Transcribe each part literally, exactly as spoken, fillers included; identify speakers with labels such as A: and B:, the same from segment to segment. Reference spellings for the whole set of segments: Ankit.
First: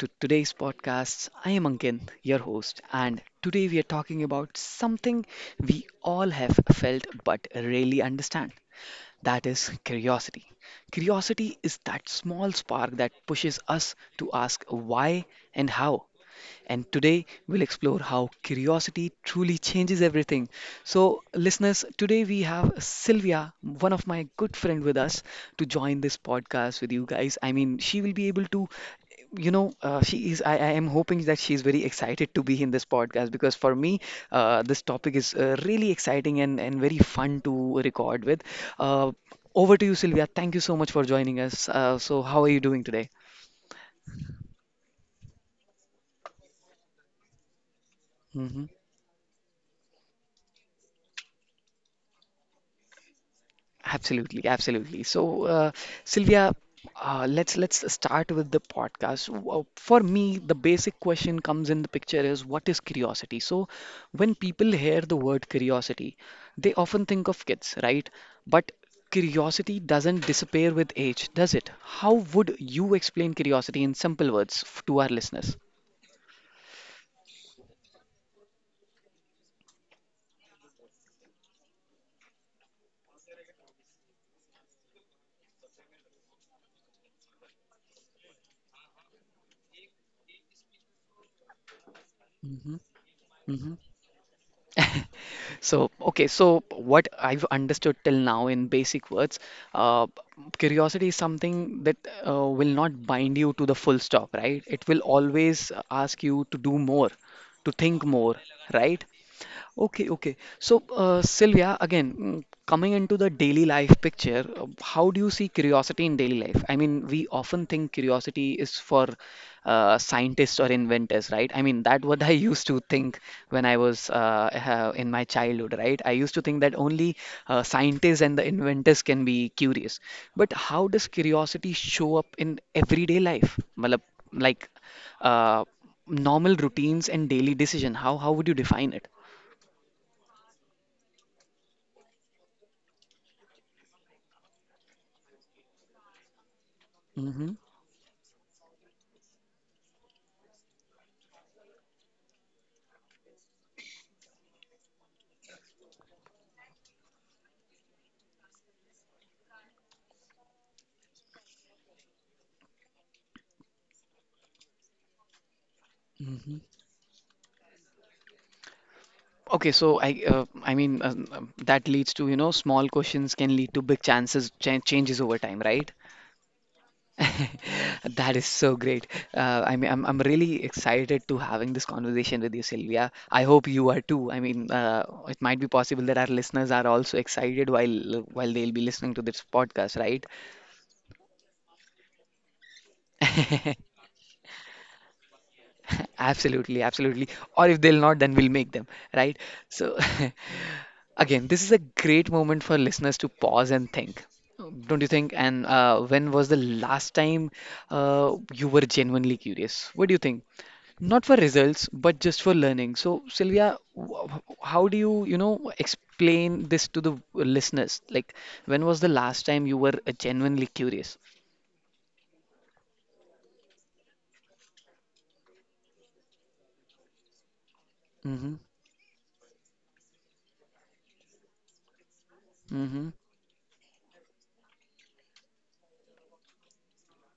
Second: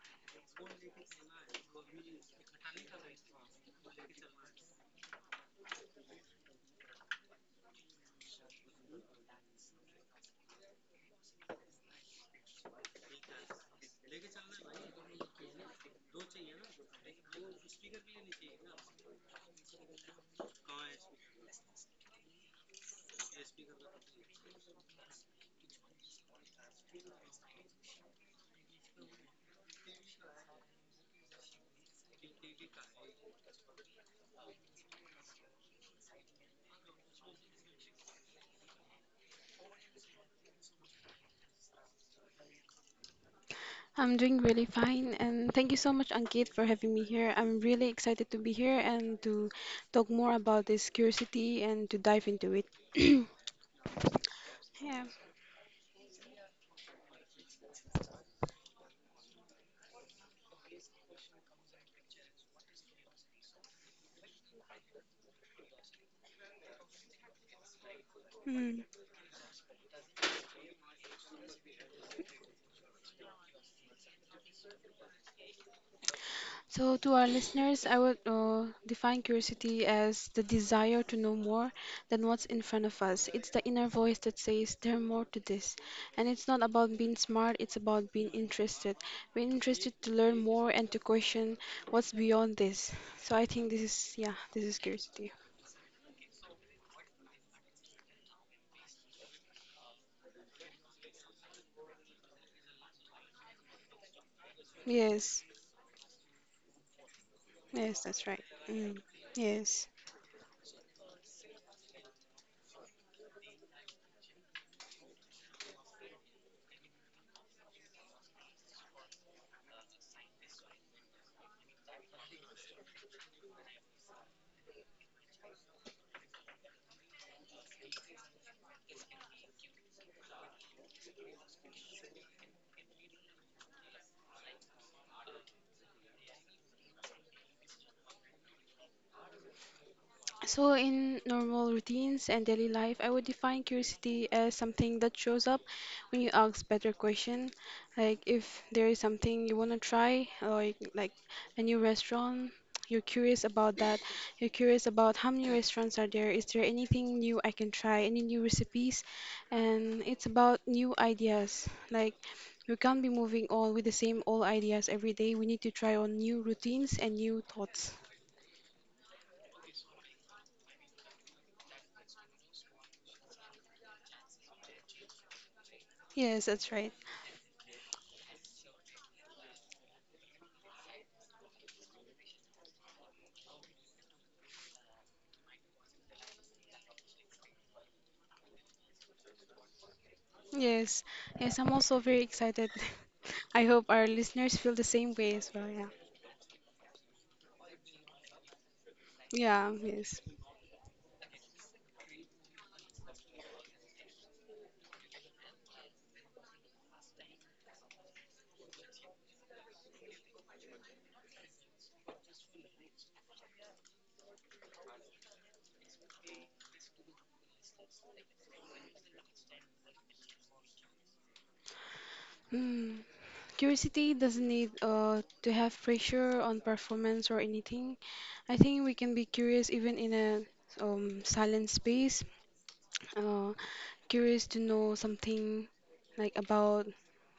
A: to today's podcast. I am Ankin, your host, and today we are talking about something we all have felt but rarely understand. That is curiosity. Curiosity is that small spark that pushes us to ask why and how. And today we'll explore how curiosity truly changes everything. So, listeners, today we have Sylvia, one of my good friend with us, to join this podcast with you guys. I mean, she will be able to, you know, uh, she is. I, I am hoping that she is very excited to be in this podcast because for me, uh, this topic is uh, really exciting and and very fun to record with. Uh, Over to you, Sylvia. Thank you so much for joining us. Uh, so, how are you doing today?
B: I'm doing really fine, and thank you so much, Ankit, for having me here. I'm really excited to be
A: Mm-hmm.
B: here and to talk more about this curiosity and to dive into it.
A: Absolutely,
B: Yeah.
A: absolutely. So, uh, Sylvia, uh, let's let's start with the podcast. Wha- For me, the basic question comes in the picture is what is curiosity? So, when people hear the word curiosity, they often think of kids, right? But
B: Mm.
A: curiosity doesn't disappear with age, does it? How would you explain curiosity in simple words f- to our listeners?
B: So, to our listeners, I would uh, define curiosity as the desire to know more than what's in front of us. It's the inner voice that says, "There's more to this." And it's not about being smart, it's about being interested. We're interested to learn more and to question what's beyond
A: Mm-hmm.
B: this. So, I think this is, yeah, this is curiosity.
A: So, okay, so what I've understood till now in basic words, uh, curiosity is something that uh, will not bind you to the full stop, right? It will
B: Yes,
A: always ask you to do more, to
B: yes,
A: think
B: that's
A: more,
B: right. Mm.
A: right?
B: Yes.
A: Okay, okay. So, uh, Sylvia, again, mm, coming into the daily life picture, uh, how do you see curiosity in daily life? I mean, we often think curiosity is for uh, scientists or inventors, right? I mean, that what I used to think when I was uh, uh, in my childhood, right? I used to think that only uh, scientists and the inventors can be curious. But how does curiosity show up in everyday life? Matlab, like uh, normal routines and daily decision. How how would you define it?
B: So, in normal routines and daily life, I would define curiosity as something that shows up when you ask better question.
A: Mm-hmm.
B: Like if there is something you want to try, like like a new restaurant, you're curious about that. You're curious about how many restaurants are there. Is there anything new I can try? Any new recipes? And it's about new ideas. Like we can't be moving on with the same old ideas every day. We need to try on new
A: Mm-hmm.
B: routines and new thoughts.
A: Okay, so I uh, I mean, um, um, that leads to, you know, small questions can lead to big chances cha changes over time, right?
B: Yes, that's right.
A: That is so great. Uh, I mean, I'm I'm really excited to having this conversation with you, Sylvia. I hope you are too. I mean, uh, it might be possible that our listeners are also excited while while they'll be listening to this podcast, right?
B: Yes, yes, I'm also very excited. I hope our listeners feel the same way as well. Yeah,
A: Absolutely, absolutely. Or if they'll not, then we'll make them, right?
B: yeah,
A: So,
B: yes.
A: again, this is a great moment for listeners to pause and think. Don't you think? And uh, when was the last time uh, you were genuinely curious? What do you think? Not for results, but just for learning. So, Sylvia, wh- wh- how do you, you know, explain this to the listeners? Like, when was the last time you were uh, genuinely curious?
B: Mm. Curiosity doesn't need uh, to have pressure on performance or anything.
A: Mm-hmm,
B: I think we can be curious even in a um, silent space.
A: mm-hmm,
B: Uh, Curious to know something like about,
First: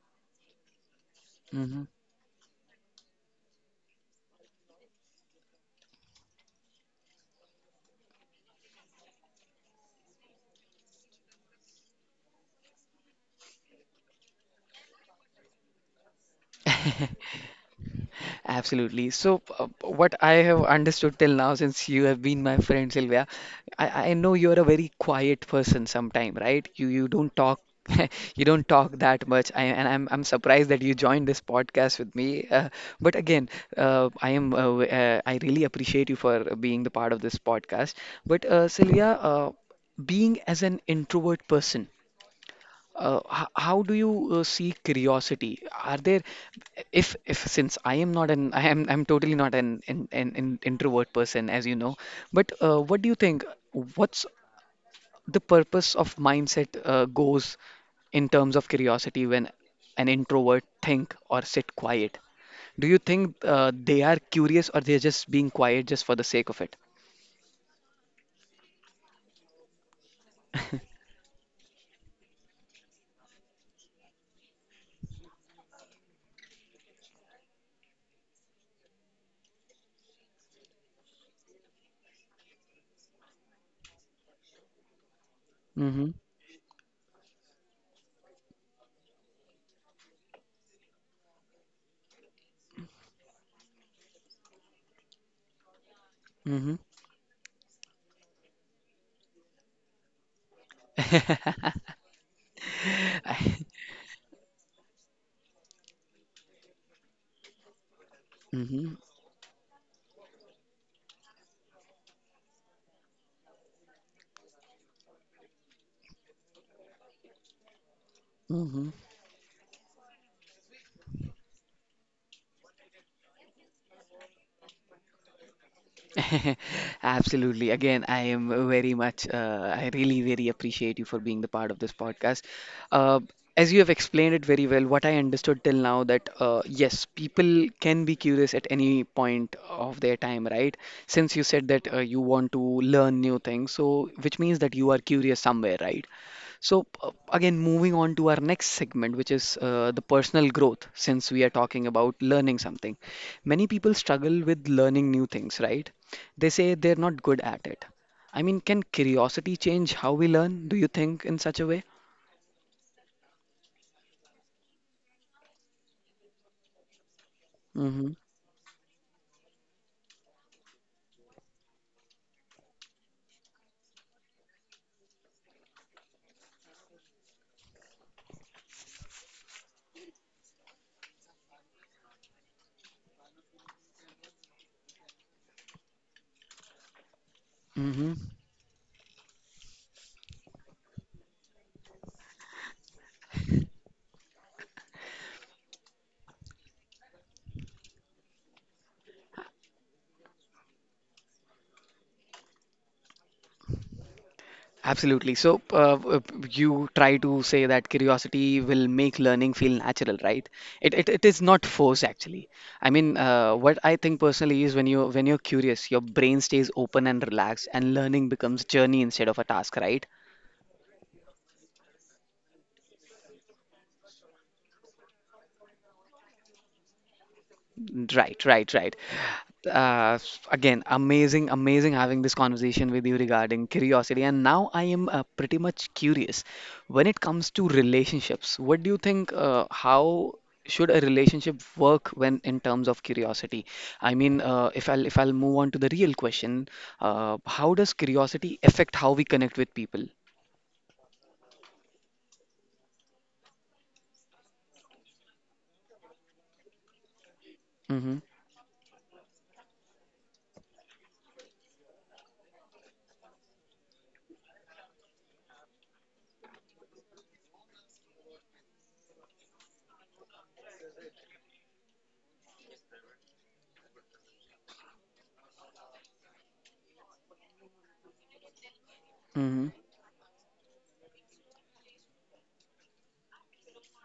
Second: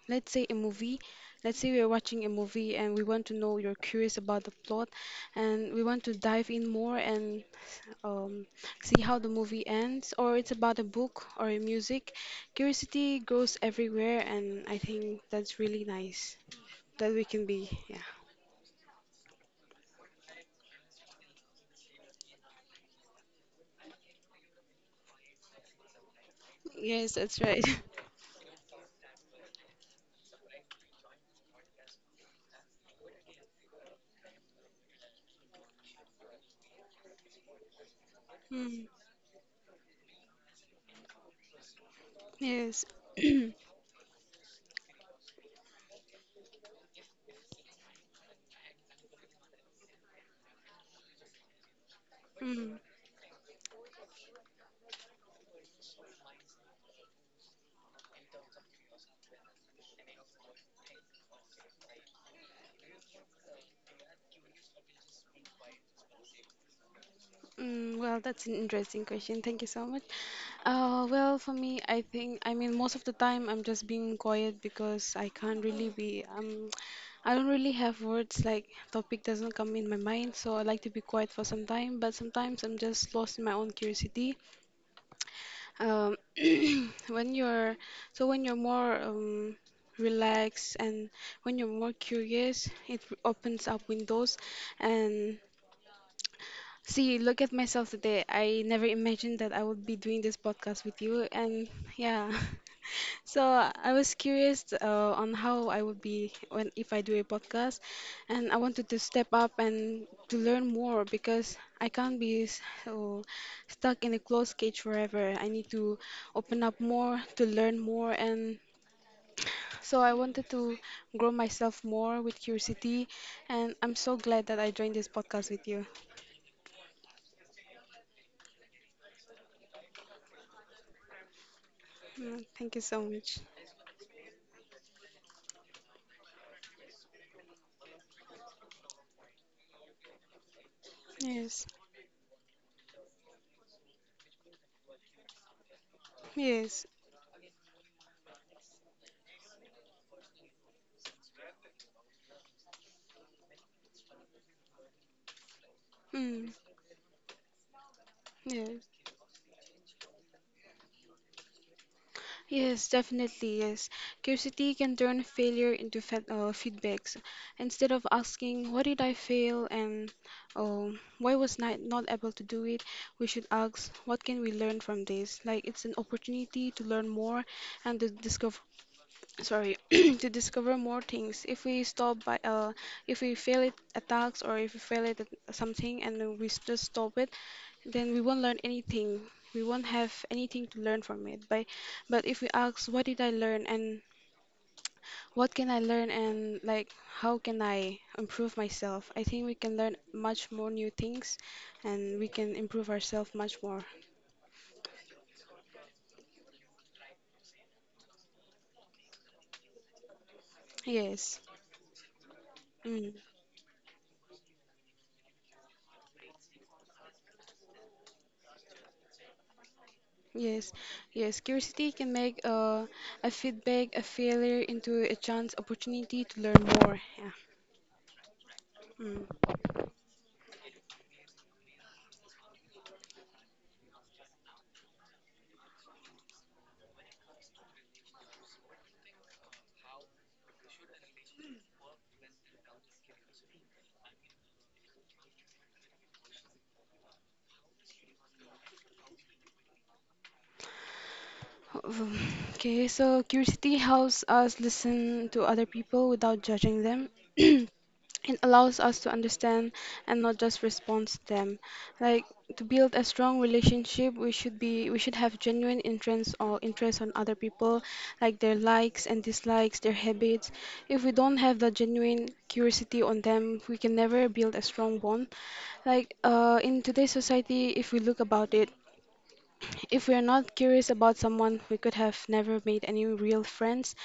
B: let's say, a movie. Let's say
A: mm-hmm.
B: we're watching a movie and we want to know, you're curious about the plot, and we want to dive in more and um, see how the movie ends, or it's about a book or a music, curiosity grows everywhere, and I think that's really nice that we can be. Yeah.
A: Absolutely. So, uh, what I have understood till now, since you have been my friend, Sylvia, I, I know you're a very quiet person sometime, right? You you
B: Yes,
A: don't
B: that's
A: talk,
B: right.
A: you don't talk that much. I, and I'm I'm surprised that you joined this podcast with me. Uh, but again, uh, I am uh, w- uh, I really appreciate you for being the part of this podcast. But uh,
B: Mm,
A: Sylvia, uh, being as an introvert person.
B: yes.
A: Uh, h- how do you uh, see curiosity? Are there, if if since I am not an I am I'm totally not an an, an, an introvert person, as you know, but uh,
B: Mm,
A: what do you think? What's the purpose of mindset uh, goes in terms of curiosity when an introvert think or sit quiet? Do you think uh, they are curious or they're just being quiet just for the sake of it?
B: mm, well, that's an interesting question. Thank you so much. Uh, well, for me, I think, I mean, most of the time I'm just being quiet because I can't really be, um, I don't really have words, like, topic doesn't come in my mind, so I like to be quiet for some time, but sometimes I'm just lost in my own curiosity.
A: Mm-hmm.
B: Um, when you're, so when you're more, um, relaxed and when you're more curious, it opens up windows and see, look at myself today. I never imagined that I would be doing this podcast with you. And
A: Mm-hmm.
B: yeah, so I was curious uh, on how I would be when if I do a podcast, and I wanted
A: Mm-hmm.
B: to step up and to learn more because I can't be so stuck in a closed cage forever. I need to open up more to learn more, and
A: Mm-hmm.
B: so I wanted to grow myself more with curiosity. And I'm so glad that I joined this podcast with you.
A: Absolutely. Again, I am very much, uh, I really, very appreciate you for being the part of this podcast.
B: Mm, thank you so
A: Uh,
B: much.
A: as you have explained it very well, what I understood till now that uh, yes, people can be curious at any point of their time, right? Since you
B: Yes,
A: said that uh, you want to learn new things, so which means that you are curious somewhere, right?
B: yes,
A: So, uh, again, moving on to our next segment, which is uh, the personal growth, since we are talking about learning something. Many people struggle with learning new things, right? They
B: mm,
A: say they're not good at it. I mean, can
B: yes,
A: curiosity change how we learn? Do you think in such a way?
B: yes, definitely, yes. Curiosity can turn failure into fe uh, feedbacks. Instead of
A: Mm-hmm.
B: asking, what did I fail and oh, why was not not able to do it, we should ask, what can we learn from this? Like it's an opportunity to learn more and to discover, sorry, to discover more things. If we stop by, uh, if we fail at attacks or if we fail at something and we s- just stop it,
A: Mm-hmm.
B: then we won't learn anything. We won't have anything to learn from it. But but if we ask, what did I learn and what can I learn and like how can I improve myself? I think we can learn much more new things, and we can improve ourselves much more.
A: Absolutely. So, uh, w- w- you try to say that curiosity will make learning feel natural, right? It, it, it
B: Yes.
A: is not force actually. I
B: Mm.
A: mean, uh, what I think personally is when you when you're curious, your brain stays open and relaxed, and learning becomes journey instead of a task, right?
B: Yes, yes. Curiosity can make uh, a feedback, a failure into a chance opportunity to learn more. Yeah.
A: Right, right, right.
B: Mm.
A: Uh, s- again, amazing, amazing having this conversation with you regarding curiosity. And now I am uh, pretty much curious when it comes to relationships. What do you think? Uh, how should a relationship work when in terms of curiosity? I mean, uh, if I'll if I'll move on to the real question, uh, how does curiosity affect how we connect with people?
B: Um, Okay, so curiosity helps us listen to other people without judging them.
A: Mm-hmm,
B: It allows us to understand and not just respond to them. Like to build a strong relationship, we should be we should have genuine interest or interest on other people, like their likes and dislikes, their habits. If we don't have the genuine curiosity on them, we can never build a strong bond. Like uh, in today's society, if we look about it,
A: mm-hmm,
B: if we are not curious about someone, we could have never made any real friends.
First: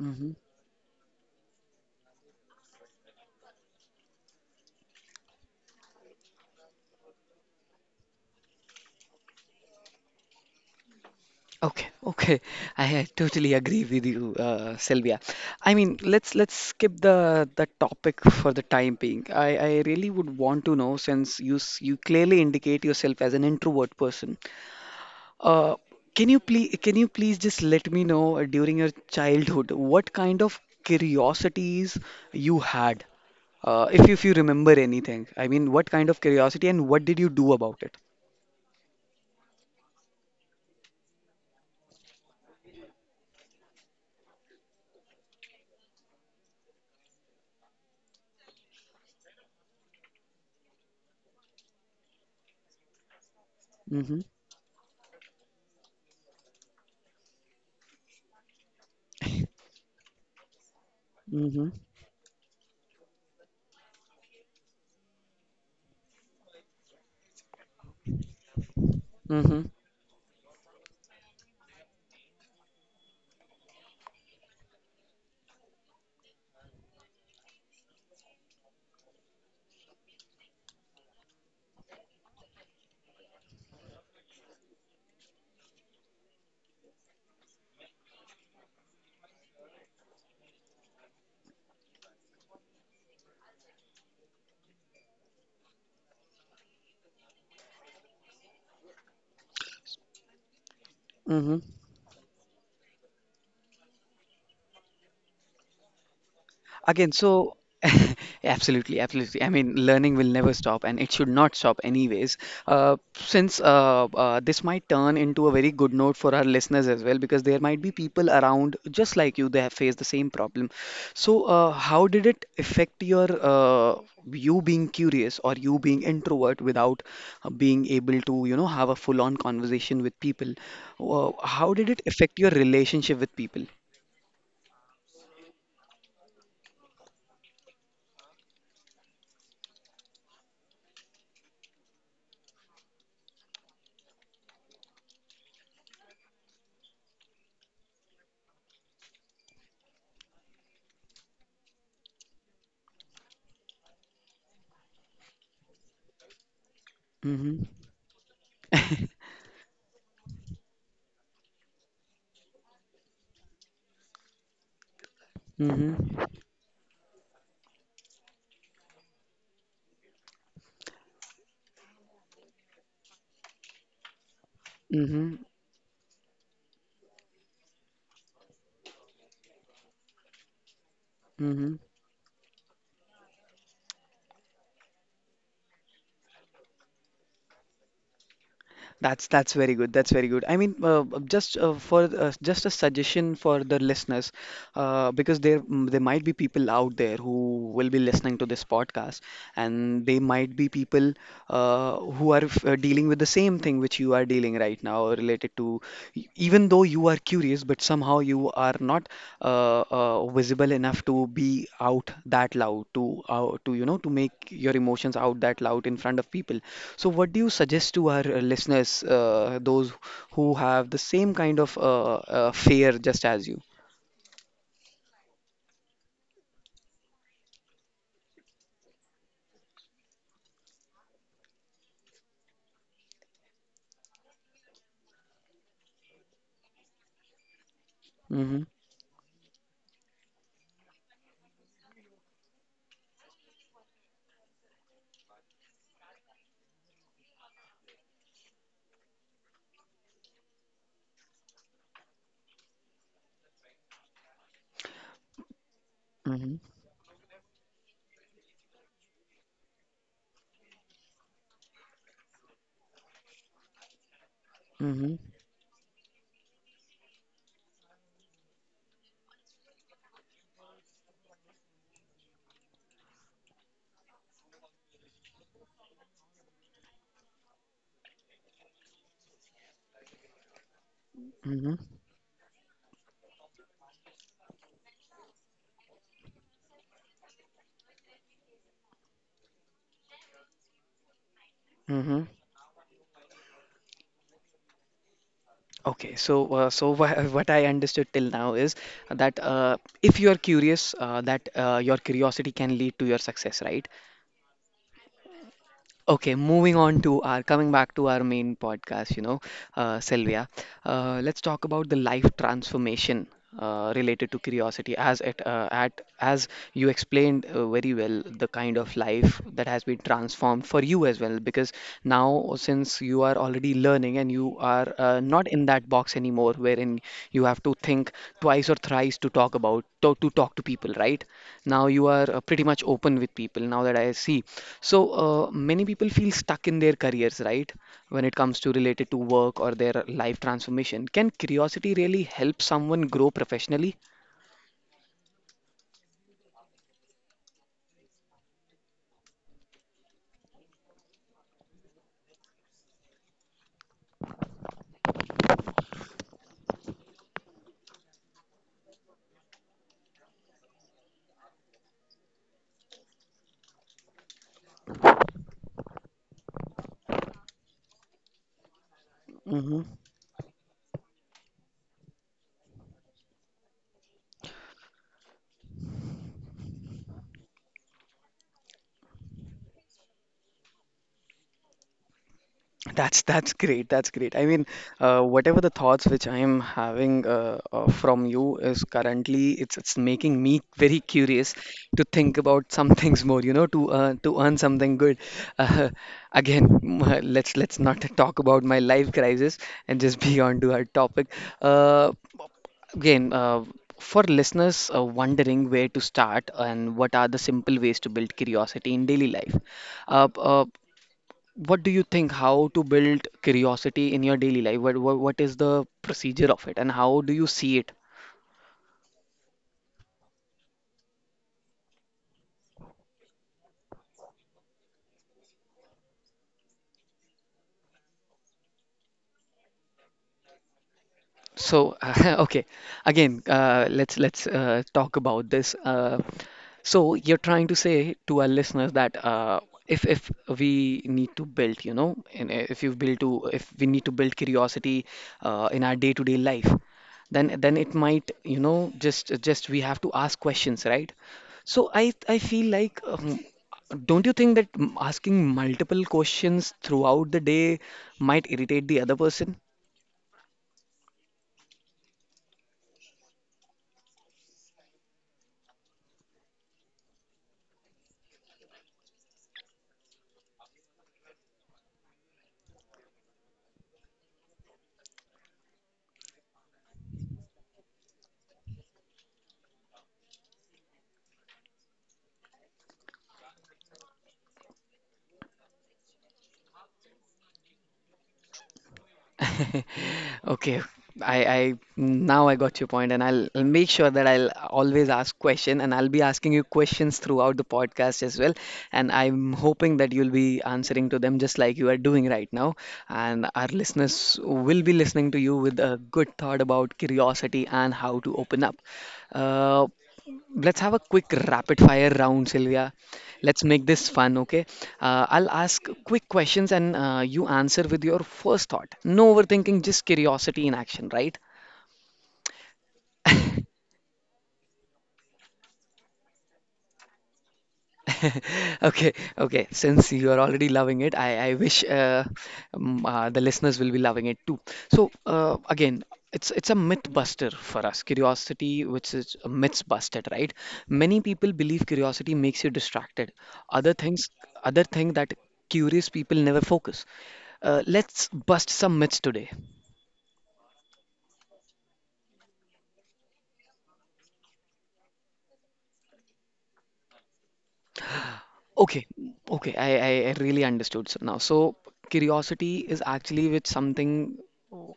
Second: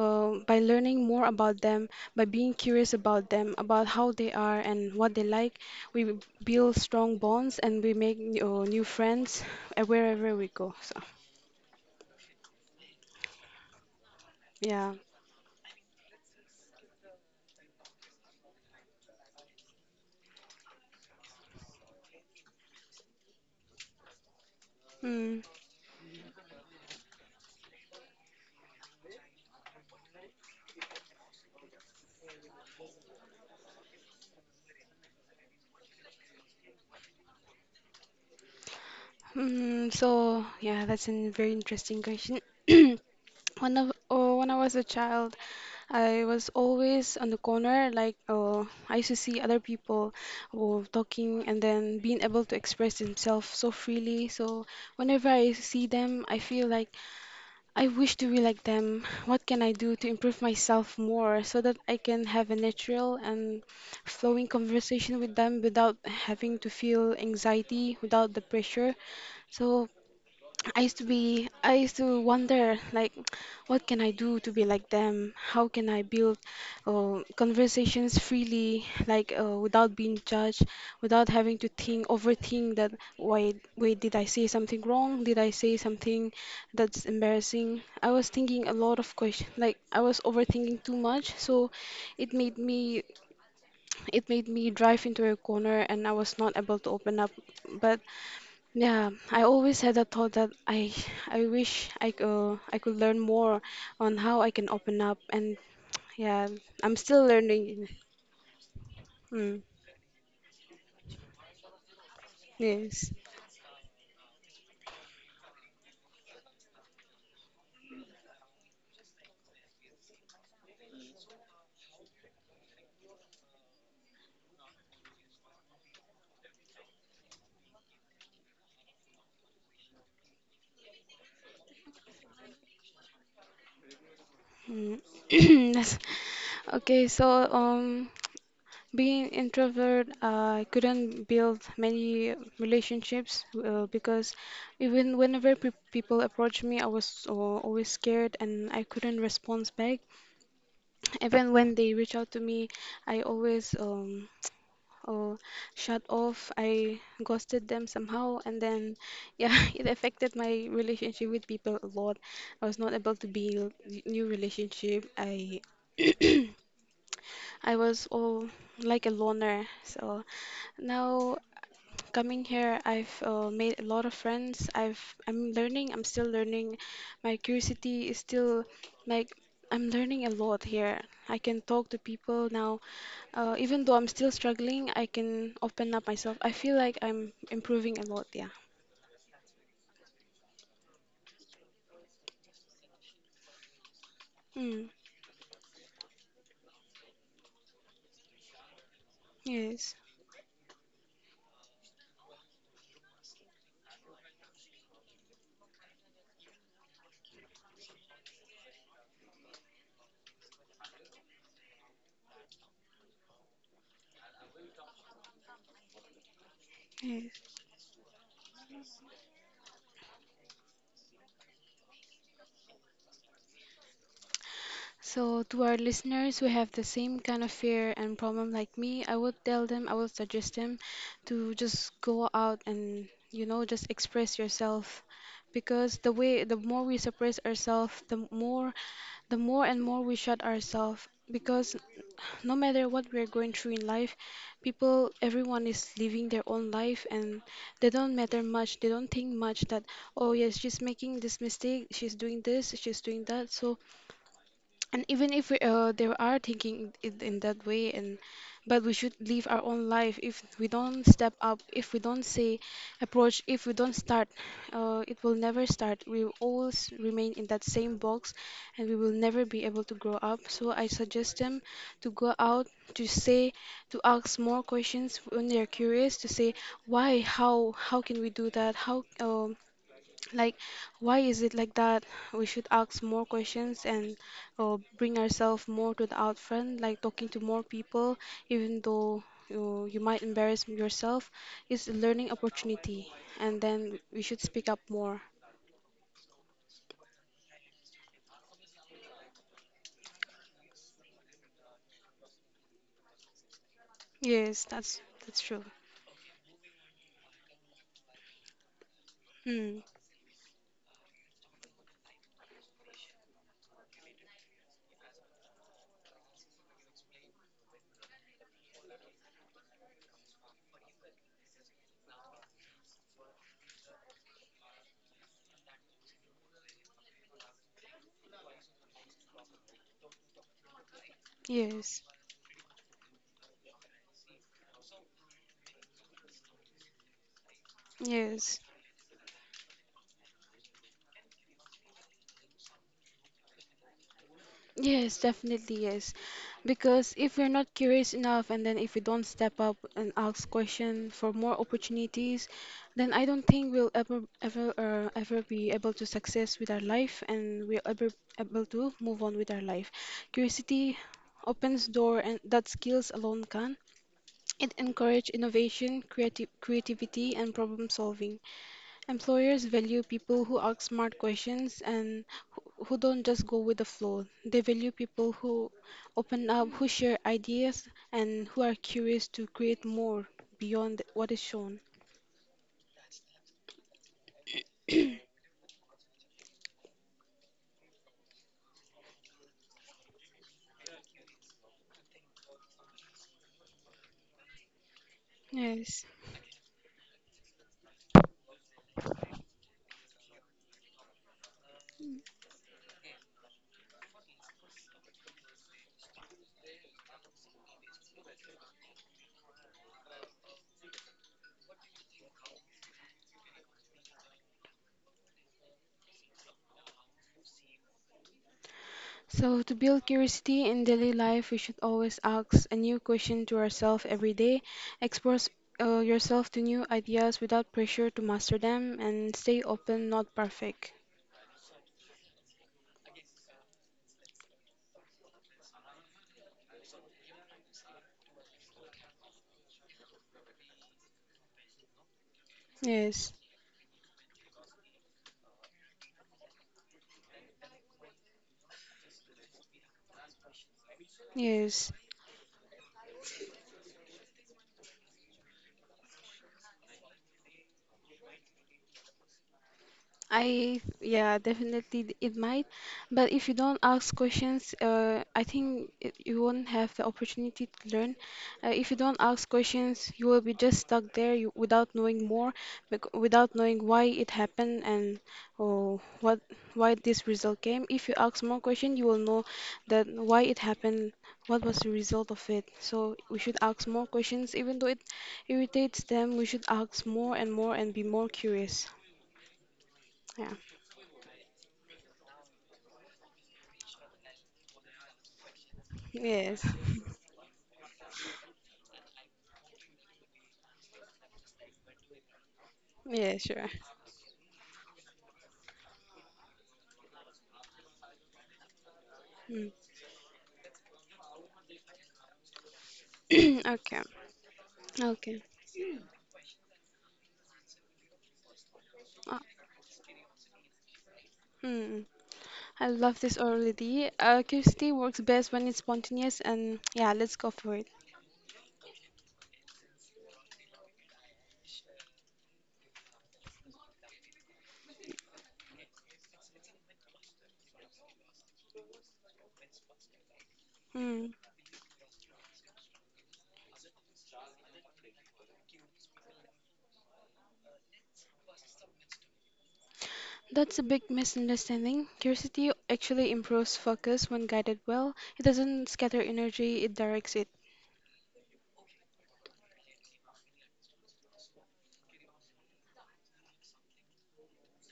A: mm-hmm.
B: by learning more about them, by being curious about them, about how they are and what they like, we b- build strong bonds and we make uh, new friends uh, wherever we go. So,
A: Okay, okay. I uh, totally agree with you, uh,
B: yeah.
A: Sylvia. I mean, let's let's skip the the topic for the time being. I, I really would want to know since you s- you clearly indicate yourself as an introvert person.
B: Mm.
A: Uh, can you please can you please just let me know uh, during your childhood what kind of curiosities you had, uh, if you, if you remember anything. I mean, what kind of curiosity and what did you do about it?
B: Mm, so, yeah, that's a very interesting question. When I, oh, when I was a child, I was always on the corner, like uh, I used to see other people who talking and then being able to express themselves so
A: Mm-hmm.
B: freely. So whenever I see them, I feel like I wish to be like them. What can I do to improve myself more so
A: Mm-hmm.
B: that I can have a natural and flowing conversation with them without having to feel anxiety, without the pressure?
A: Mm-hmm.
B: So I used to be, I used to wonder, like, what can I do to be like them? How can I build uh, conversations freely, like, uh, without being judged, without having to think, overthink that, why, wait, did I say something wrong? Did I say something that's embarrassing? I was thinking a lot of questions, like, I was overthinking too much, so it made me, it made me drive into a corner, and I was not able to open up. But yeah, I always had a thought that I I
A: Mm-hmm.
B: wish I could, I could learn more on how I can open up and yeah, I'm
A: Again,
B: still
A: so
B: learning.
A: absolutely, absolutely. I
B: Mm,
A: mean, learning will never stop, and it should not stop, anyways. Uh,
B: yes.
A: since uh, uh, this might turn into a very good note for our listeners as well, because there might be people around just like you, they have faced the same problem. So, uh, how did it affect your uh, you being curious or you being introvert without uh, being able to, you know, have a full-on conversation with people? Uh, how did it affect your relationship with people?
B: Mm. That's- Okay, so um being introvert, I couldn't build many relationships uh, because even whenever pe people approached me, I was uh, always scared and I couldn't respond back. Even when they reach out to me, I always um Or shut off. I
A: Mm-hmm.
B: ghosted them somehow, and then, yeah, it affected my relationship with people a lot. I was not able to build new relationship. I
A: Mm-hmm.
B: I was all like a loner. So now coming here, I've uh, made a lot of friends. I've
A: Mm-hmm.
B: I'm learning. I'm still learning. My curiosity is still like I'm learning a lot here. I can
A: Hmm.
B: talk to people now. Uh, even though I'm still struggling, I can open up myself. I feel like I'm improving a lot. Yeah.
A: That's that's very good. That's very good. I mean, uh, uh, just uh, for uh, just a suggestion for the listeners,
B: Mm.
A: uh, because there mm, there might be people out there who will be listening to this podcast,
B: Yes.
A: and they might be people uh, who are f- uh, dealing with the same thing which you are dealing right now, related to even though you are curious, but somehow you are not uh, uh, visible enough to be out that loud, to uh, to you know, to make your emotions out that loud in front of people. So, what do you
B: Yes.
A: suggest to our uh, listeners, uh, those who have the same kind of uh, uh, fear just as you?
B: So, to our listeners who have the same kind of fear and problem like me, I would tell them, I would suggest them to just go out and, you know, just express yourself. Because the way, the more we suppress ourselves, the
A: Mm-hmm,
B: more, the more and more we shut ourselves. Because no matter what we're going through in life, people, everyone is living their own life and they don't matter much. They don't think much that, oh, yes, she's making this mistake, she's doing this, she's doing that. So, and even if we, uh, they are
A: mm-hmm,
B: thinking it in that way and but we should live our own life. If we don't step up, if we don't say approach, if we don't start, uh,
A: mm-hmm,
B: it will never start. We will always remain in that same box, and we will never be able to grow up. So I suggest them to go out, to say, to ask more questions when they're curious, to say why, how how can we do that, how um, like, why is it
A: mm-hmm,
B: like that? We should ask more questions and uh, bring ourselves more to the out front, like talking to more people, even though you, you might embarrass yourself, is a
A: mm-hmm.
B: learning opportunity. And then we should speak up more.
A: Okay, so uh, so wha- what I understood till now is that uh, if you are curious, uh, that uh, your curiosity can lead to your success, right?
B: Yes, that's that's true.
A: Okay, moving on to our coming back to our main podcast, you know,
B: Hmm.
A: uh, Sylvia. Uh, let's talk about the life transformation uh, related to curiosity. As it uh, at as you explained uh, very well, the kind of life that has been transformed for you as well. Because now, since you are already learning and you are uh, uh, not in that box anymore wherein you have to think twice or thrice to talk about to, to talk to people, right? Now
B: Yes.
A: you are uh, pretty much open with people, now that I see. So uh, many people feel stuck in their careers, right? When it comes
B: Yes.
A: to related to work or their life transformation, can curiosity really help someone grow professionally?
B: Yes, definitely yes. Because if we're not curious enough and then if we don't step up and ask questions for more opportunities, then I don't think we'll ever ever uh, ever be able to success with our life and we'll ever able to move on with our life. Curiosity opens door and that skills alone can. It encourage innovation, creative creativity and problem solving. Employers
A: Hmm.
B: value people who ask smart questions and who who don't just go with the flow. They value people who open up, who share ideas, and who are curious to create more beyond what is shown.
A: That's that's great. That's great. I mean, uh, whatever the thoughts which I am having uh, uh, from you is currently it's it's making me very curious to think about some things more. You know, to uh, to earn something good. Uh,
B: Yes.
A: Again, m- uh, let's let's not talk about my life crisis and just be on to our topic. Uh, Again, uh, for listeners uh, wondering where to start and what are the simple ways to build curiosity in daily life. Uh, uh, what do you think how to build curiosity in your daily life? What, what what is the procedure of it and how do you see it?
B: So, to build curiosity in daily life, we should always ask a new question to ourselves every day, expose uh, yourself to new ideas without pressure to master them, and stay open, not perfect.
A: So okay, again, uh, let's let's uh, talk about this. Uh, so you're trying to say to our listeners that uh, if if we need to build, you know, and if you build to
B: Yes.
A: if we need to build curiosity uh, in our day-to-day life, then then it might, you know, just just we have to ask questions, right? So
B: Yes.
A: I I feel like um, don't you think that m- asking multiple questions throughout the day might irritate the other person?
B: I Yeah, definitely it might, but if you don't ask questions, uh, I think it, you won't have the opportunity to learn. Uh, if you don't ask questions, you will be just stuck there you, without knowing more, bec- without knowing why it happened and oh, what why this result came. If you ask more questions, you will know that why it happened, what was the result of it. So we should ask more questions, even though it irritates them. We should ask more and more and be more curious. Yeah.
A: Okay, I, I now I got your point, and I'll, I'll make sure that I'll always ask question, and I'll be asking you
B: Yes.
A: questions throughout the podcast as well. And I'm hoping that you'll be answering to them just like you are doing right now.
B: Yeah,
A: And our
B: sure.
A: listeners will be listening to you with a good thought about curiosity and how to open up.
B: Mm.
A: Uh, let's have a quick rapid fire round, Sylvia. Let's make
B: Okay.
A: this fun, okay? Uh,
B: Okay.
A: I'll ask quick questions and uh, you answer with your first thought. No
B: Uh,
A: overthinking, just curiosity in action, right?
B: mm. I love this already. Uh, curiosity works best when it's spontaneous, and yeah, let's go for it.
A: Okay, okay. Since you are already loving it, I, I wish uh, um, uh, the listeners will be loving it too. So uh, again, it's it's a myth buster for us. Curiosity, which is a myth busted, right? Many
B: Hmm.
A: people believe curiosity makes you distracted. Other things, other thing that curious people never focus. Uh, let's bust some myths today.
B: That's a big misunderstanding. Curiosity actually improves focus when guided well. It doesn't scatter energy, it directs it.
A: Okay, okay, I, I, I really understood so now. So curiosity is actually with something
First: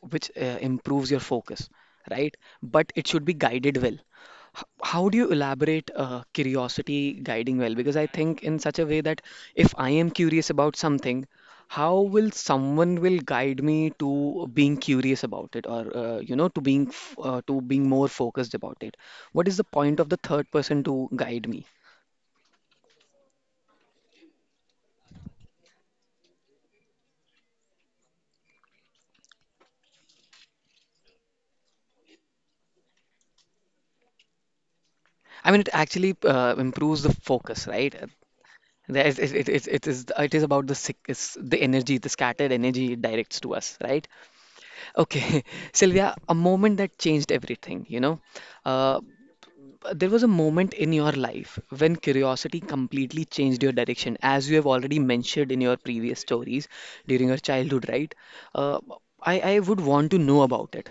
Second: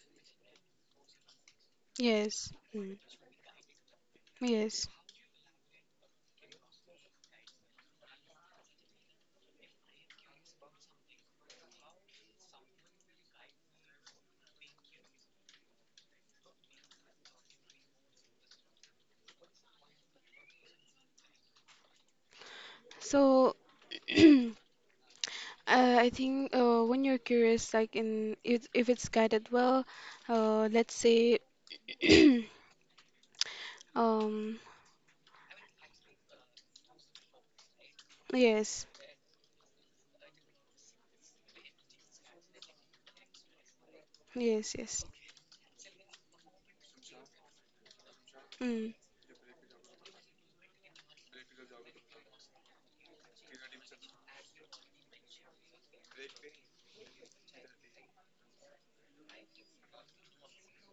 A: which uh, improves your focus, right?
B: Yes.
A: But
B: Mm.
A: it should be guided well. H-
B: Yes.
A: How do you elaborate uh, curiosity guiding well? Because I think in such a way that if I am curious about something, how will someone will guide me to being curious about it, or uh, you know, to being f- uh, to being more focused about it? What is the point of the third person to guide me?
B: So, uh, I think uh, when you're curious, like in if, if it's guided well, uh, let's say. Um,
A: I mean, it actually uh, improves the focus, right? Uh,
B: yes,
A: there is- It, it, it, it is it is about the sick, is the energy, the scattered energy it directs to us, right?
B: yes, yes.
A: Okay, Sylvia, a moment that changed everything, you know.
B: Mm.
A: Uh, there was a moment in your life when curiosity completely changed your direction, as you have already mentioned in your previous stories during your childhood, right? Uh, I, I would want to know about it.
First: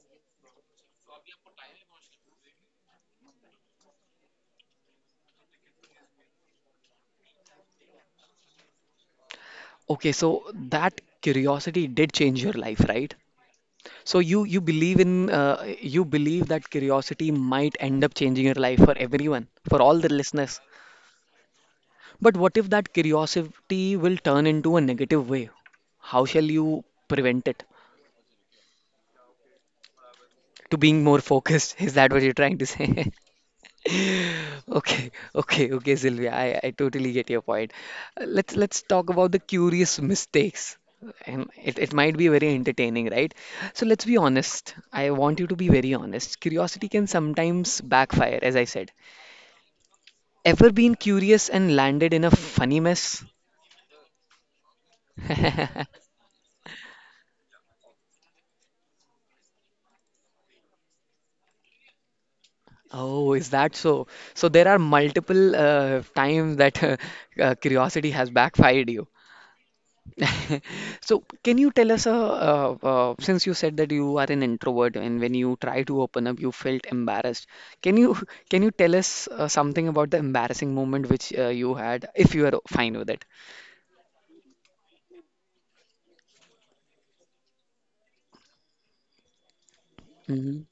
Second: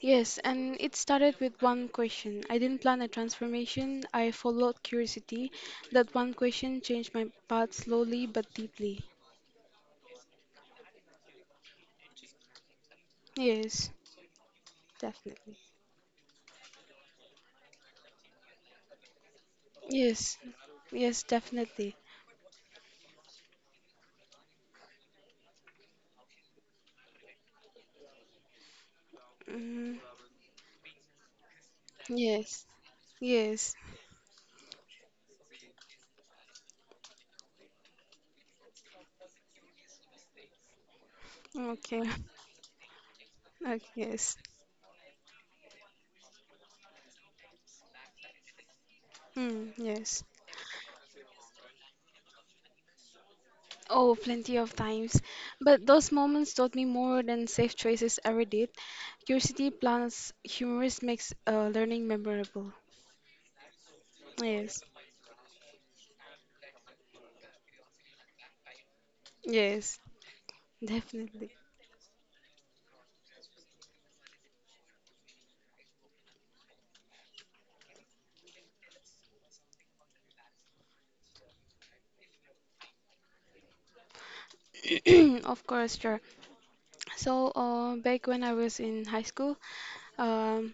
B: Yes, and it started with one question. I didn't plan a transformation, I followed curiosity. That one question changed my path slowly but deeply.
A: Okay, so that curiosity did change your life, right?
B: Yes,
A: So you you believe in
B: definitely.
A: uh, you believe that curiosity might end up changing your life for everyone, for all the
B: Yes,
A: listeners.
B: yes, definitely.
A: But what if that curiosity will turn into a negative way? How shall you prevent it?
B: Mm,
A: To being more focused, is that what you're trying
B: yes,
A: to say?
B: yes.
A: Okay, okay, okay, Sylvia. I, I totally get your point. Uh, Let's let's talk about the curious mistakes. And it, it
B: Okay,
A: might be very entertaining, right?
B: okay,
A: So let's be
B: yes.
A: honest. I want you to be very honest. Curiosity can sometimes backfire, as I said.
B: Mm, yes.
A: Ever been curious and landed in a funny mess?
B: Oh, plenty of times. But those moments taught me more than safe choices ever did. Curiosity plus humorous makes uh, learning memorable.
A: Oh, is that so? So there
B: Yes,
A: are multiple uh, times that uh, curiosity has backfired you.
B: yes,
A: So,
B: definitely.
A: can you tell us, uh, uh, uh, since you said that you are an introvert and when you try to open up, you felt embarrassed. Can you can you tell us uh, something about the embarrassing moment which uh, you had, if you are fine with it?
B: Of course, sure. So, uh, back when I was in high school,
A: Mm-hmm.
B: um,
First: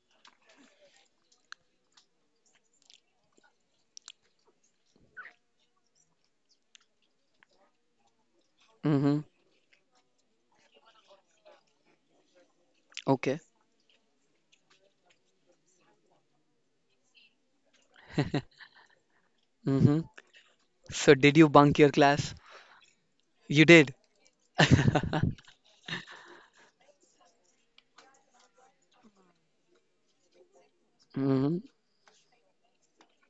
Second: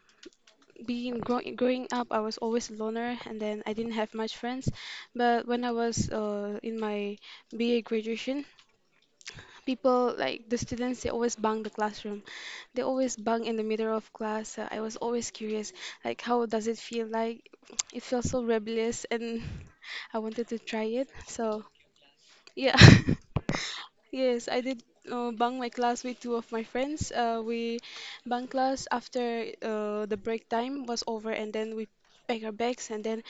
B: being grow growing up, I was always a loner, and then I didn't have much friends. But when I was uh, in my B A graduation,
A: Mm-hmm.
B: people like the students they always bang the classroom they always
A: Okay.
B: bang in the middle of class. Uh, I was always curious like how does it feel like. It feels so rebellious and
A: Mm-hmm.
B: I wanted to try it
A: So, did you
B: so
A: bunk your class?
B: yeah.
A: You did.
B: Yes I did uh, bang my class with two of my friends. Uh, we bang class after uh, the break time was over and
A: Mm-hmm.
B: then we pack our bags and then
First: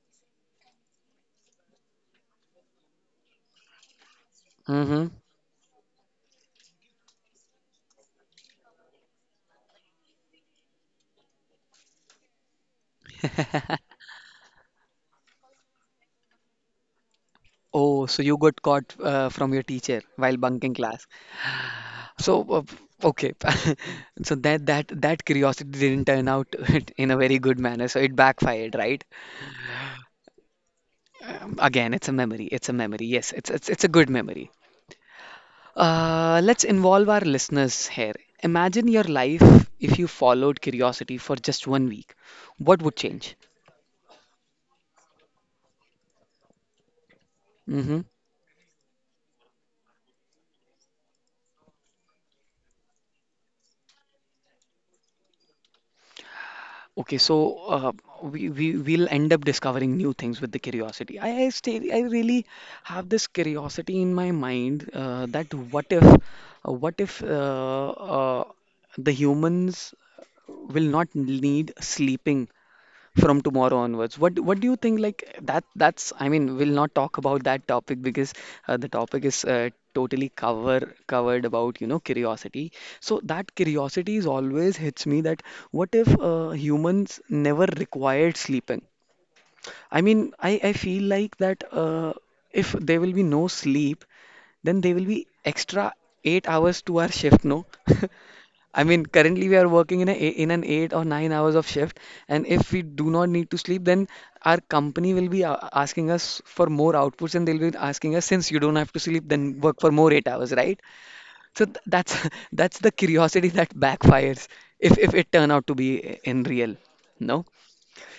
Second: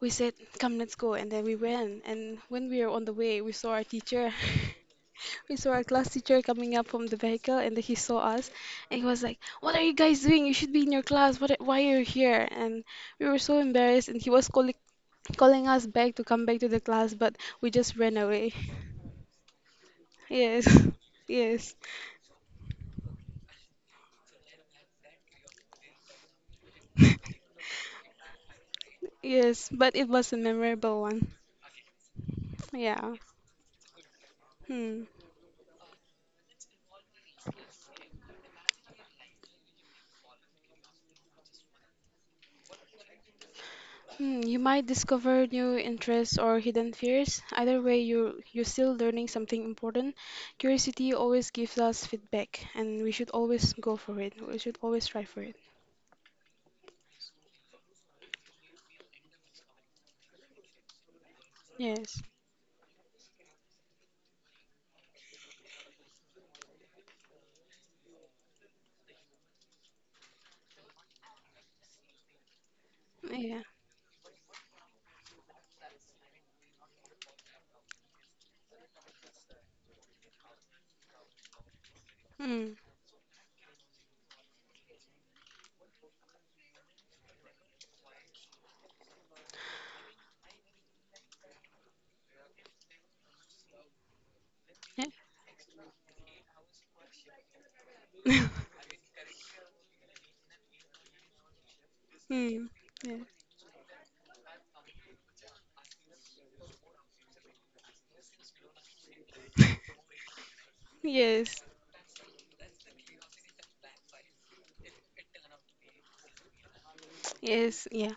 B: we said, come, let's go. And then we went. And when we were on the way, we saw our teacher.
A: Mm-hmm.
B: We saw our class teacher coming up from the vehicle and then he saw us and he was like, what are you guys doing? You should be in your class. What, are- why are you here? And we were so embarrassed and he was calling calling us back to come back to the class, but we just
A: Oh,
B: ran
A: so you
B: away.
A: got caught uh, from your teacher while
B: Yes,
A: bunking class.
B: yes,
A: So uh, okay, so that that that curiosity didn't turn out in a very good manner, so it backfired, right?
B: yes, but it was a memorable one.
A: Um, Again, it's a memory. It's a memory.
B: Yeah.
A: Yes, it's it's it's a good memory.
B: Hmm.
A: Uh, let's involve our listeners here. Imagine your life if you followed curiosity for just one week. What would change?
B: Hmm, you might discover new interests or hidden fears. Either way,
A: Mm-hmm.
B: you you're still learning something important. Curiosity always gives us feedback, and we should always go for it. We should always try for it.
A: Okay, so uh, we, we we'll end up discovering new things with the curiosity. I, I stay, I
B: Yes.
A: really have this curiosity in my mind uh, that what if, uh, what if uh, uh, the humans will not need sleeping from
B: Yeah.
A: tomorrow onwards. what what do you think like that that's I mean we'll not talk about that topic because uh, the topic is uh, totally cover covered about you know curiosity
B: Mm.
A: so that curiosity is always hits me that what if uh, humans never required sleeping. I mean, I, I feel like that uh, if there will be no sleep, then there will
B: Yeah.
A: be extra eight hours to our shift, no? I mean, currently we are working in a in an eight or nine hours of shift, and
B: mm.
A: if we do
B: Yeah.
A: not need to sleep, then our company will be a- asking us for more outputs, and they'll be asking us, since you don't have to sleep, then work for more eight hours, right?
B: Yes.
A: So th that's that's the curiosity that backfires if if it turn out to be in real, no?
B: Yes. Yeah.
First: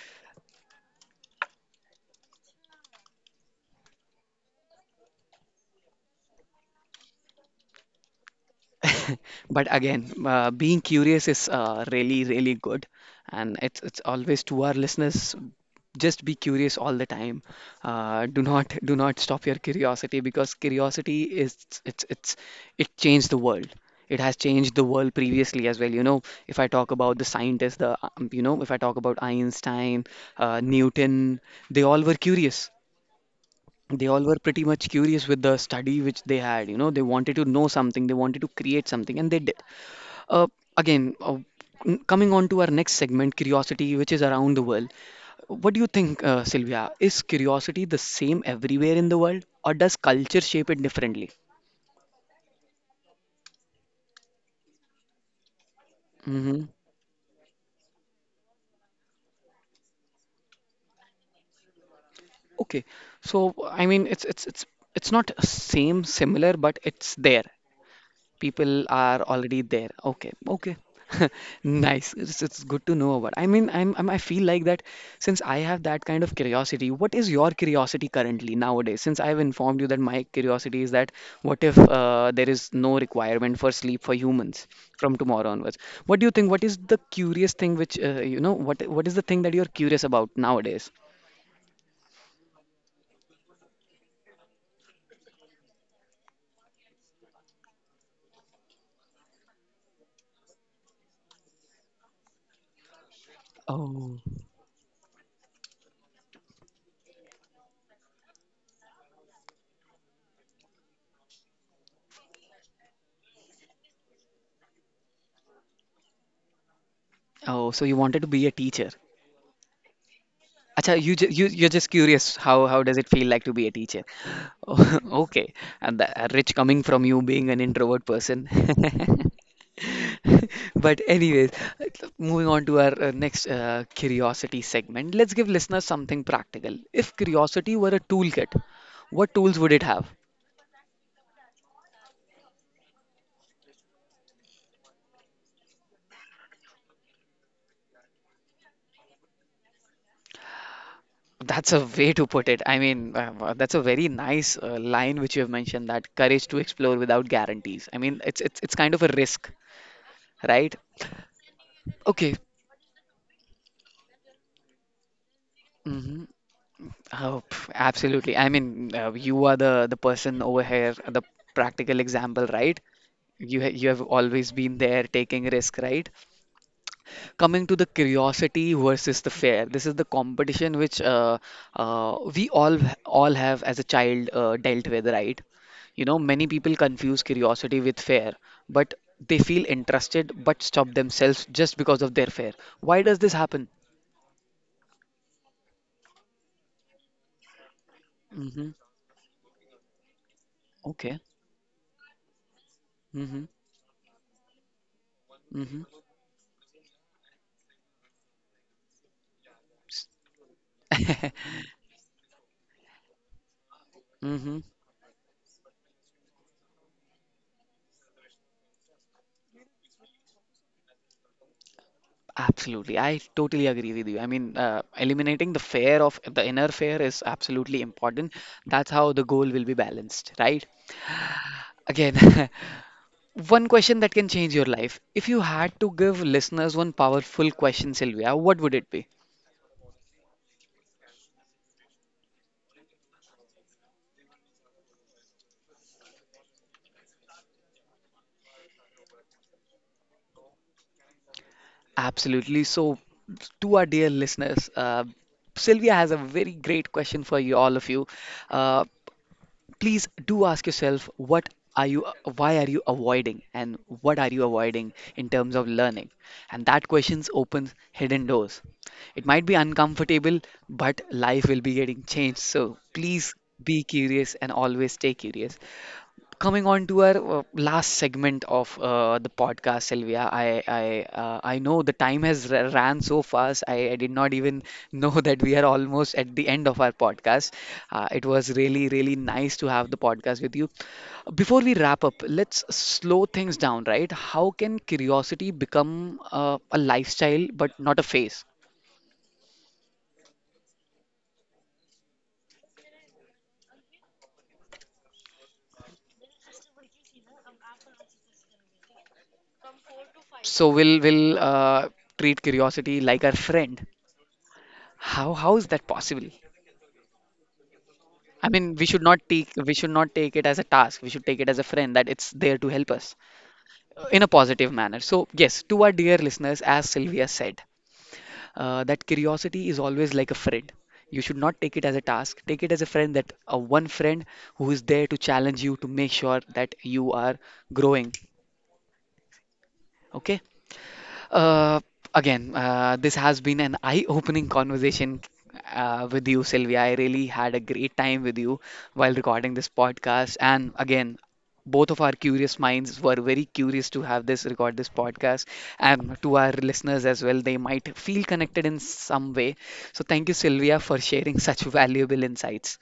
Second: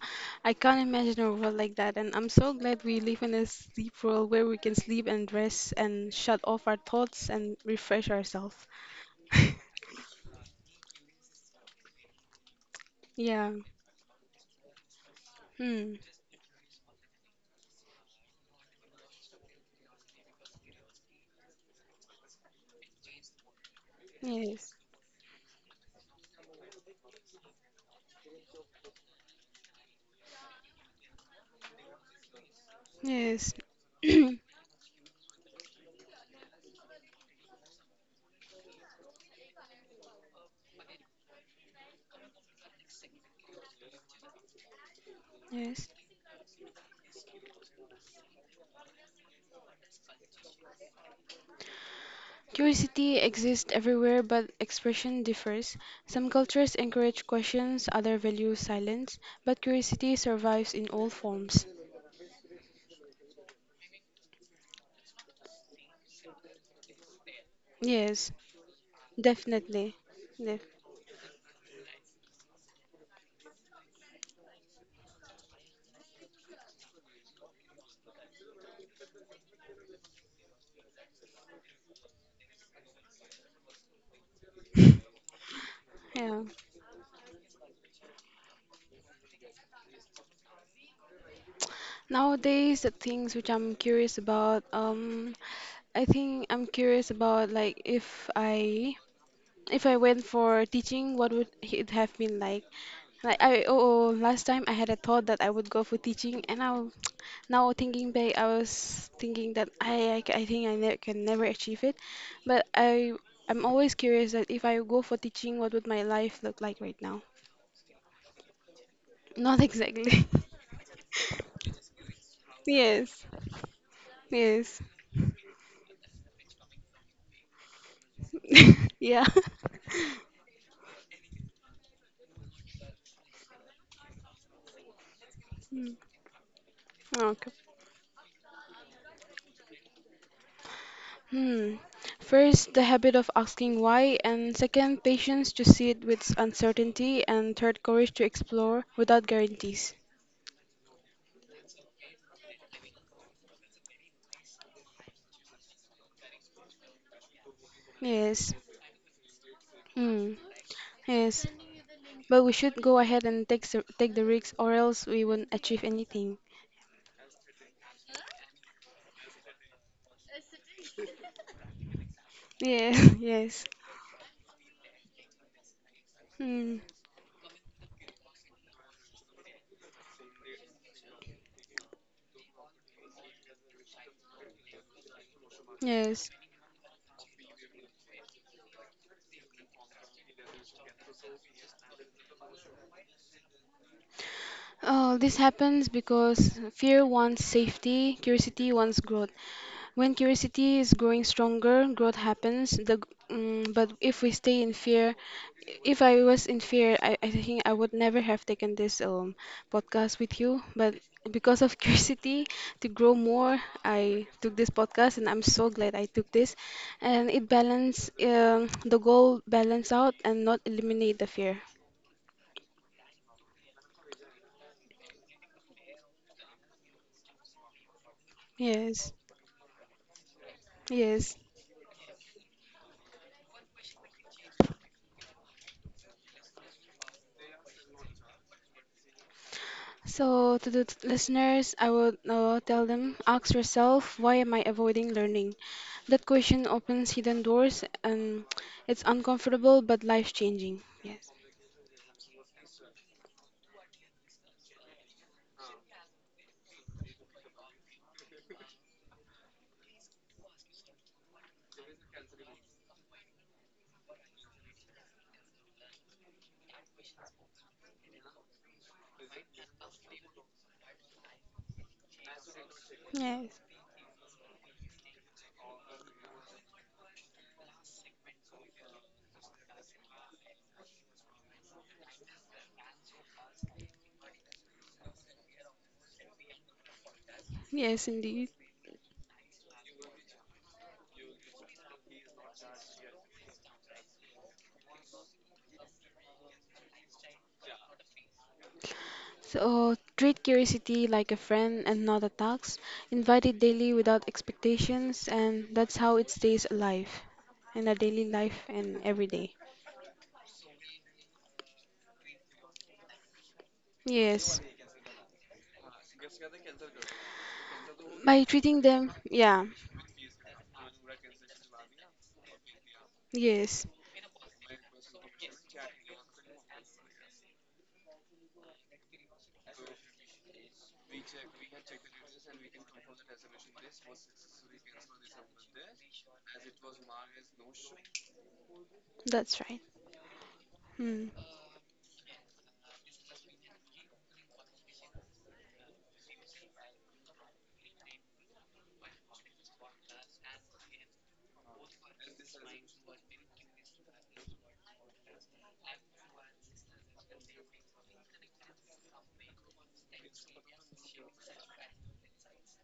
B: I can't imagine a world like that, and I'm so glad we live in a sleep world where we can sleep and rest and shut off our thoughts and refresh ourselves.
A: But again, uh, being curious is uh, really, really good.
B: Yeah.
A: And it's, it's always to our listeners,
B: Hmm.
A: just be curious all the time. Uh, do not do not stop your curiosity because curiosity is it's it's it changed the world. It has
B: Yes.
A: changed the world previously as well. You know, if I talk about the scientists, the um, you know, if I talk about Einstein, uh, Newton, they all were curious,
B: Yes.
A: they all were pretty much curious with the study which they had. You know, they wanted to know something, they wanted to create something, and they did. uh, again, uh, n- Coming on to our next segment, curiosity, which is around the world. What do
B: Yes.
A: you think, uh, Sylvia? Is curiosity the same everywhere in the world, or does culture shape it differently?
B: Curiosity exists everywhere, but expression differs. Some
A: Hmm.
B: cultures encourage questions, others value silence, but curiosity survives in all forms.
A: Okay, so I mean, it's it's it's it's not same similar, but it's there.
B: Yes,
A: People are already there.
B: definitely.
A: Okay,
B: Def-
A: okay. Nice. It's, it's good to know about. I mean, I'm, I'm I feel like that since I have that kind of curiosity. What is your curiosity currently nowadays? Since I have informed you that my curiosity is that what if uh, there is no requirement for sleep for humans from tomorrow onwards? What do you
B: yeah.
A: think? What is the curious thing which uh, you know? What what is the thing that you're curious about nowadays?
B: Nowadays, the things which I'm curious about, um, I think I'm curious about like if I if I went for teaching, what would it have been like? Like I oh, oh,
A: Oh,
B: last time I had a thought that I would go for teaching, and I now thinking back, I was thinking that I I, c- I think I ne can never achieve it, but I I'm always curious that if I go for teaching, what would my life look like right now?
A: oh. So you wanted to be a teacher?
B: Not exactly.
A: Acha, you ju- you you're just curious how how does it
B: Yes,
A: feel like to be a teacher?
B: yes,
A: Oh, okay, and that, Rich, coming from you being an introvert person.
B: yeah.
A: But anyways, moving on to our uh, next uh, curiosity segment, let's give listeners
B: Mm,
A: something practical. If
B: okay.
A: curiosity were a toolkit, what tools would it have?
B: Hmm. First, the habit of asking why, and second, patience to see it with uncertainty, and third, courage to explore without guarantees.
A: That's a way to put it. I mean, uh, uh, that's a very nice uh, line which you have mentioned that courage to explore without guarantees. I mean, it's
B: Yes.
A: it's it's kind of a risk,
B: Hmm.
A: right?
B: Yes.
A: Okay,
B: But we should go ahead and take s- take the risks, or else we won't achieve
A: hmm.
B: anything.
A: Oh, pff, absolutely. I mean, uh, you are the the person over here, the practical example, right?
B: Yeah,
A: You
B: yes.
A: ha you have always been there taking risk, right?
B: Mm,
A: Coming to the curiosity versus the fear. This is the competition which uh, uh, we all all have as a child uh, dealt with, right? You know,
B: yes.
A: many people confuse curiosity with fear, but they feel interested but stop themselves just because of their fear. Why does this happen?
B: Oh, this happens because fear wants safety,
A: Mm-hmm.
B: curiosity wants growth. When curiosity is
A: Okay.
B: growing stronger, growth happens. The g-
A: Mm-hmm.
B: mm, but if we stay in fear,
A: Mm-hmm.
B: if I was in fear, I, I think I would never have taken this um podcast with you. But because of curiosity to grow more, I took
A: Hmm.
B: this podcast, and I'm so glad I took this. And it balance um, the goal balance out and not eliminate the fear.
A: Absolutely. I totally agree with you. I mean, uh, eliminating the fear of the inner fear is absolutely important. That's how
B: Yes,
A: the goal will be balanced, right?
B: yes.
A: Again, one question that can change your life. If you had to give listeners one powerful question, Sylvia, what would it be?
B: So, to the t- listeners, I would uh, tell them ask yourself, why am I avoiding learning? That question opens hidden doors and it's uncomfortable but life changing. Yes.
A: Absolutely. So, to our dear listeners, uh, Sylvia has a very great question for you, all of you. Uh, Please do ask yourself what are you why are you avoiding and what are you avoiding in terms of learning, and that questions opens hidden doors. It might be uncomfortable, but life will be getting changed, so please
B: Yes.
A: be curious and always stay curious. Coming on to our uh, last segment of uh, the podcast, Sylvia, I I uh, I know the time has r ran so fast. I, I did not even know that we are almost at the end of our podcast.
B: Yes,
A: Uh, it
B: indeed.
A: was really really nice to have the podcast with you. Before we wrap up, let's slow things down, right? How can curiosity become uh, a lifestyle but not a phase?
B: So, treat curiosity like a friend and not a tax. Invite it daily without expectations, and that's how it stays alive in our daily life and every day.
A: So we'll we'll uh, treat curiosity like our friend.
B: Yes.
A: How how is that possible?
B: By
A: I mean,
B: treating
A: we should
B: them,
A: not take
B: yeah.
A: we should not take it as a task. We should take it as a friend that it's there to help us
B: Yes,
A: uh, in a positive manner. So yes, to our dear listeners, as Sylvia said, uh, that curiosity is always like a friend. You should not take it as a task. Take it as a friend that uh, one friend who is there to challenge you to make sure that you are growing.
B: that's right.
A: Okay.
B: Hmm.
A: Uh, again, uh, this has been an eye-opening conversation uh, with you, Sylvia. I really had a great time with you while recording this podcast. And again, both of our curious minds were very curious to have this record this podcast. And to our listeners as well, they might feel connected in some way. So thank you, Sylvia, for sharing such valuable insights.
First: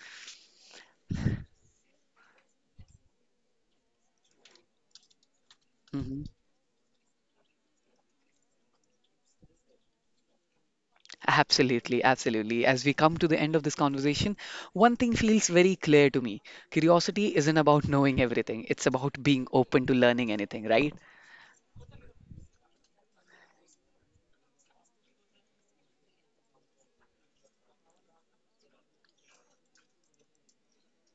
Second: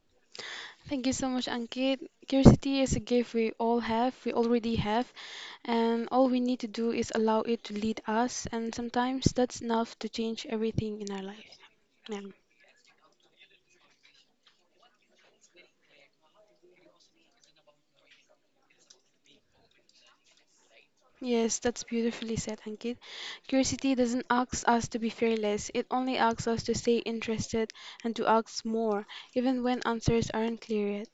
B: Thank you so much, Ankit. Curiosity is a gift we all have, we already have, and
A: Mhm.
B: all we need to do is allow it to lead us, and sometimes that's enough to change everything in our life.
A: Absolutely,
B: Yeah.
A: absolutely. As we come to the end of this conversation, one thing feels very clear to me. Curiosity isn't about knowing everything, it's about being open to learning anything, right?
B: Yes, that's beautifully said, Ankit. Curiosity doesn't ask us to be fearless, it only asks us to stay interested and to ask more, even when answers aren't clear yet.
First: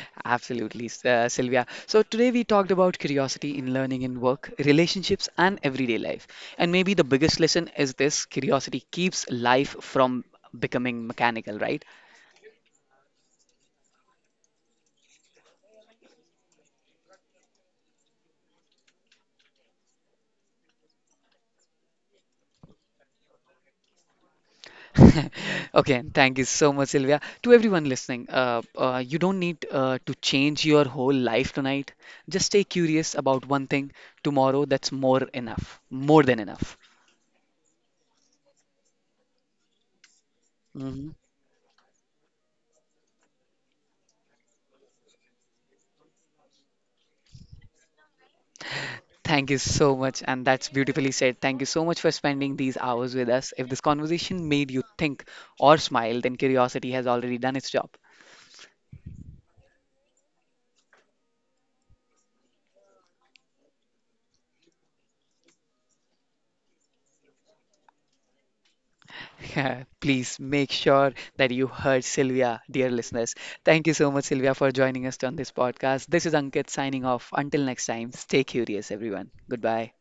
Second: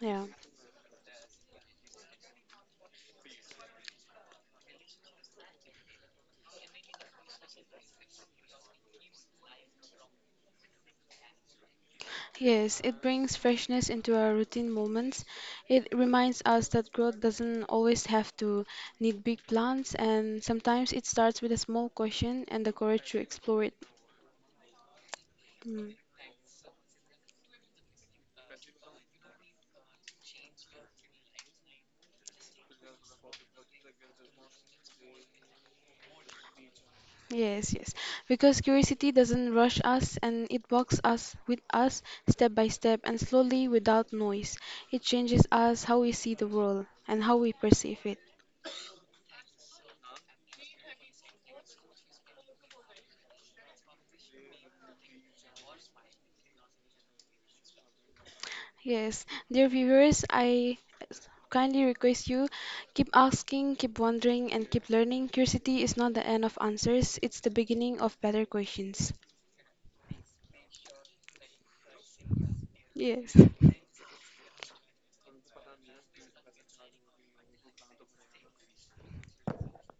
B: Yeah.
A: Absolutely, S- uh, Sylvia. So, today we talked about curiosity in learning in work, relationships, and everyday life. And maybe the biggest lesson is this: curiosity keeps life from becoming mechanical, right?
B: Yes, it brings freshness into our routine moments. It reminds us that growth doesn't always have to need big plans, and sometimes it starts with a small question and the courage to explore it. Mm,
A: Okay, thank you so much, Sylvia. To everyone listening, uh, uh, you don't need uh, to change your whole life tonight. Just stay curious about one thing tomorrow. That's more enough, more than enough.
B: yes, yes. Because curiosity doesn't rush us and it walks
A: Hmm.
B: us with us step by step and slowly without noise. It changes us how we see the world and how we perceive it.
A: Thank you so much, and that's beautifully said. Thank you so much for spending these hours with us. If this conversation made you think or smile, then curiosity has already done its job.
B: Yes, dear viewers, I kindly request you keep asking, keep wondering, and keep learning. Curiosity is not the end of answers, it's the beginning of better questions.
A: Please make sure that you heard Sylvia, dear listeners.
B: Yes.
A: Thank you so much, Sylvia, for joining us on this podcast. This is Ankit signing off. Until next time, stay curious, everyone. Goodbye.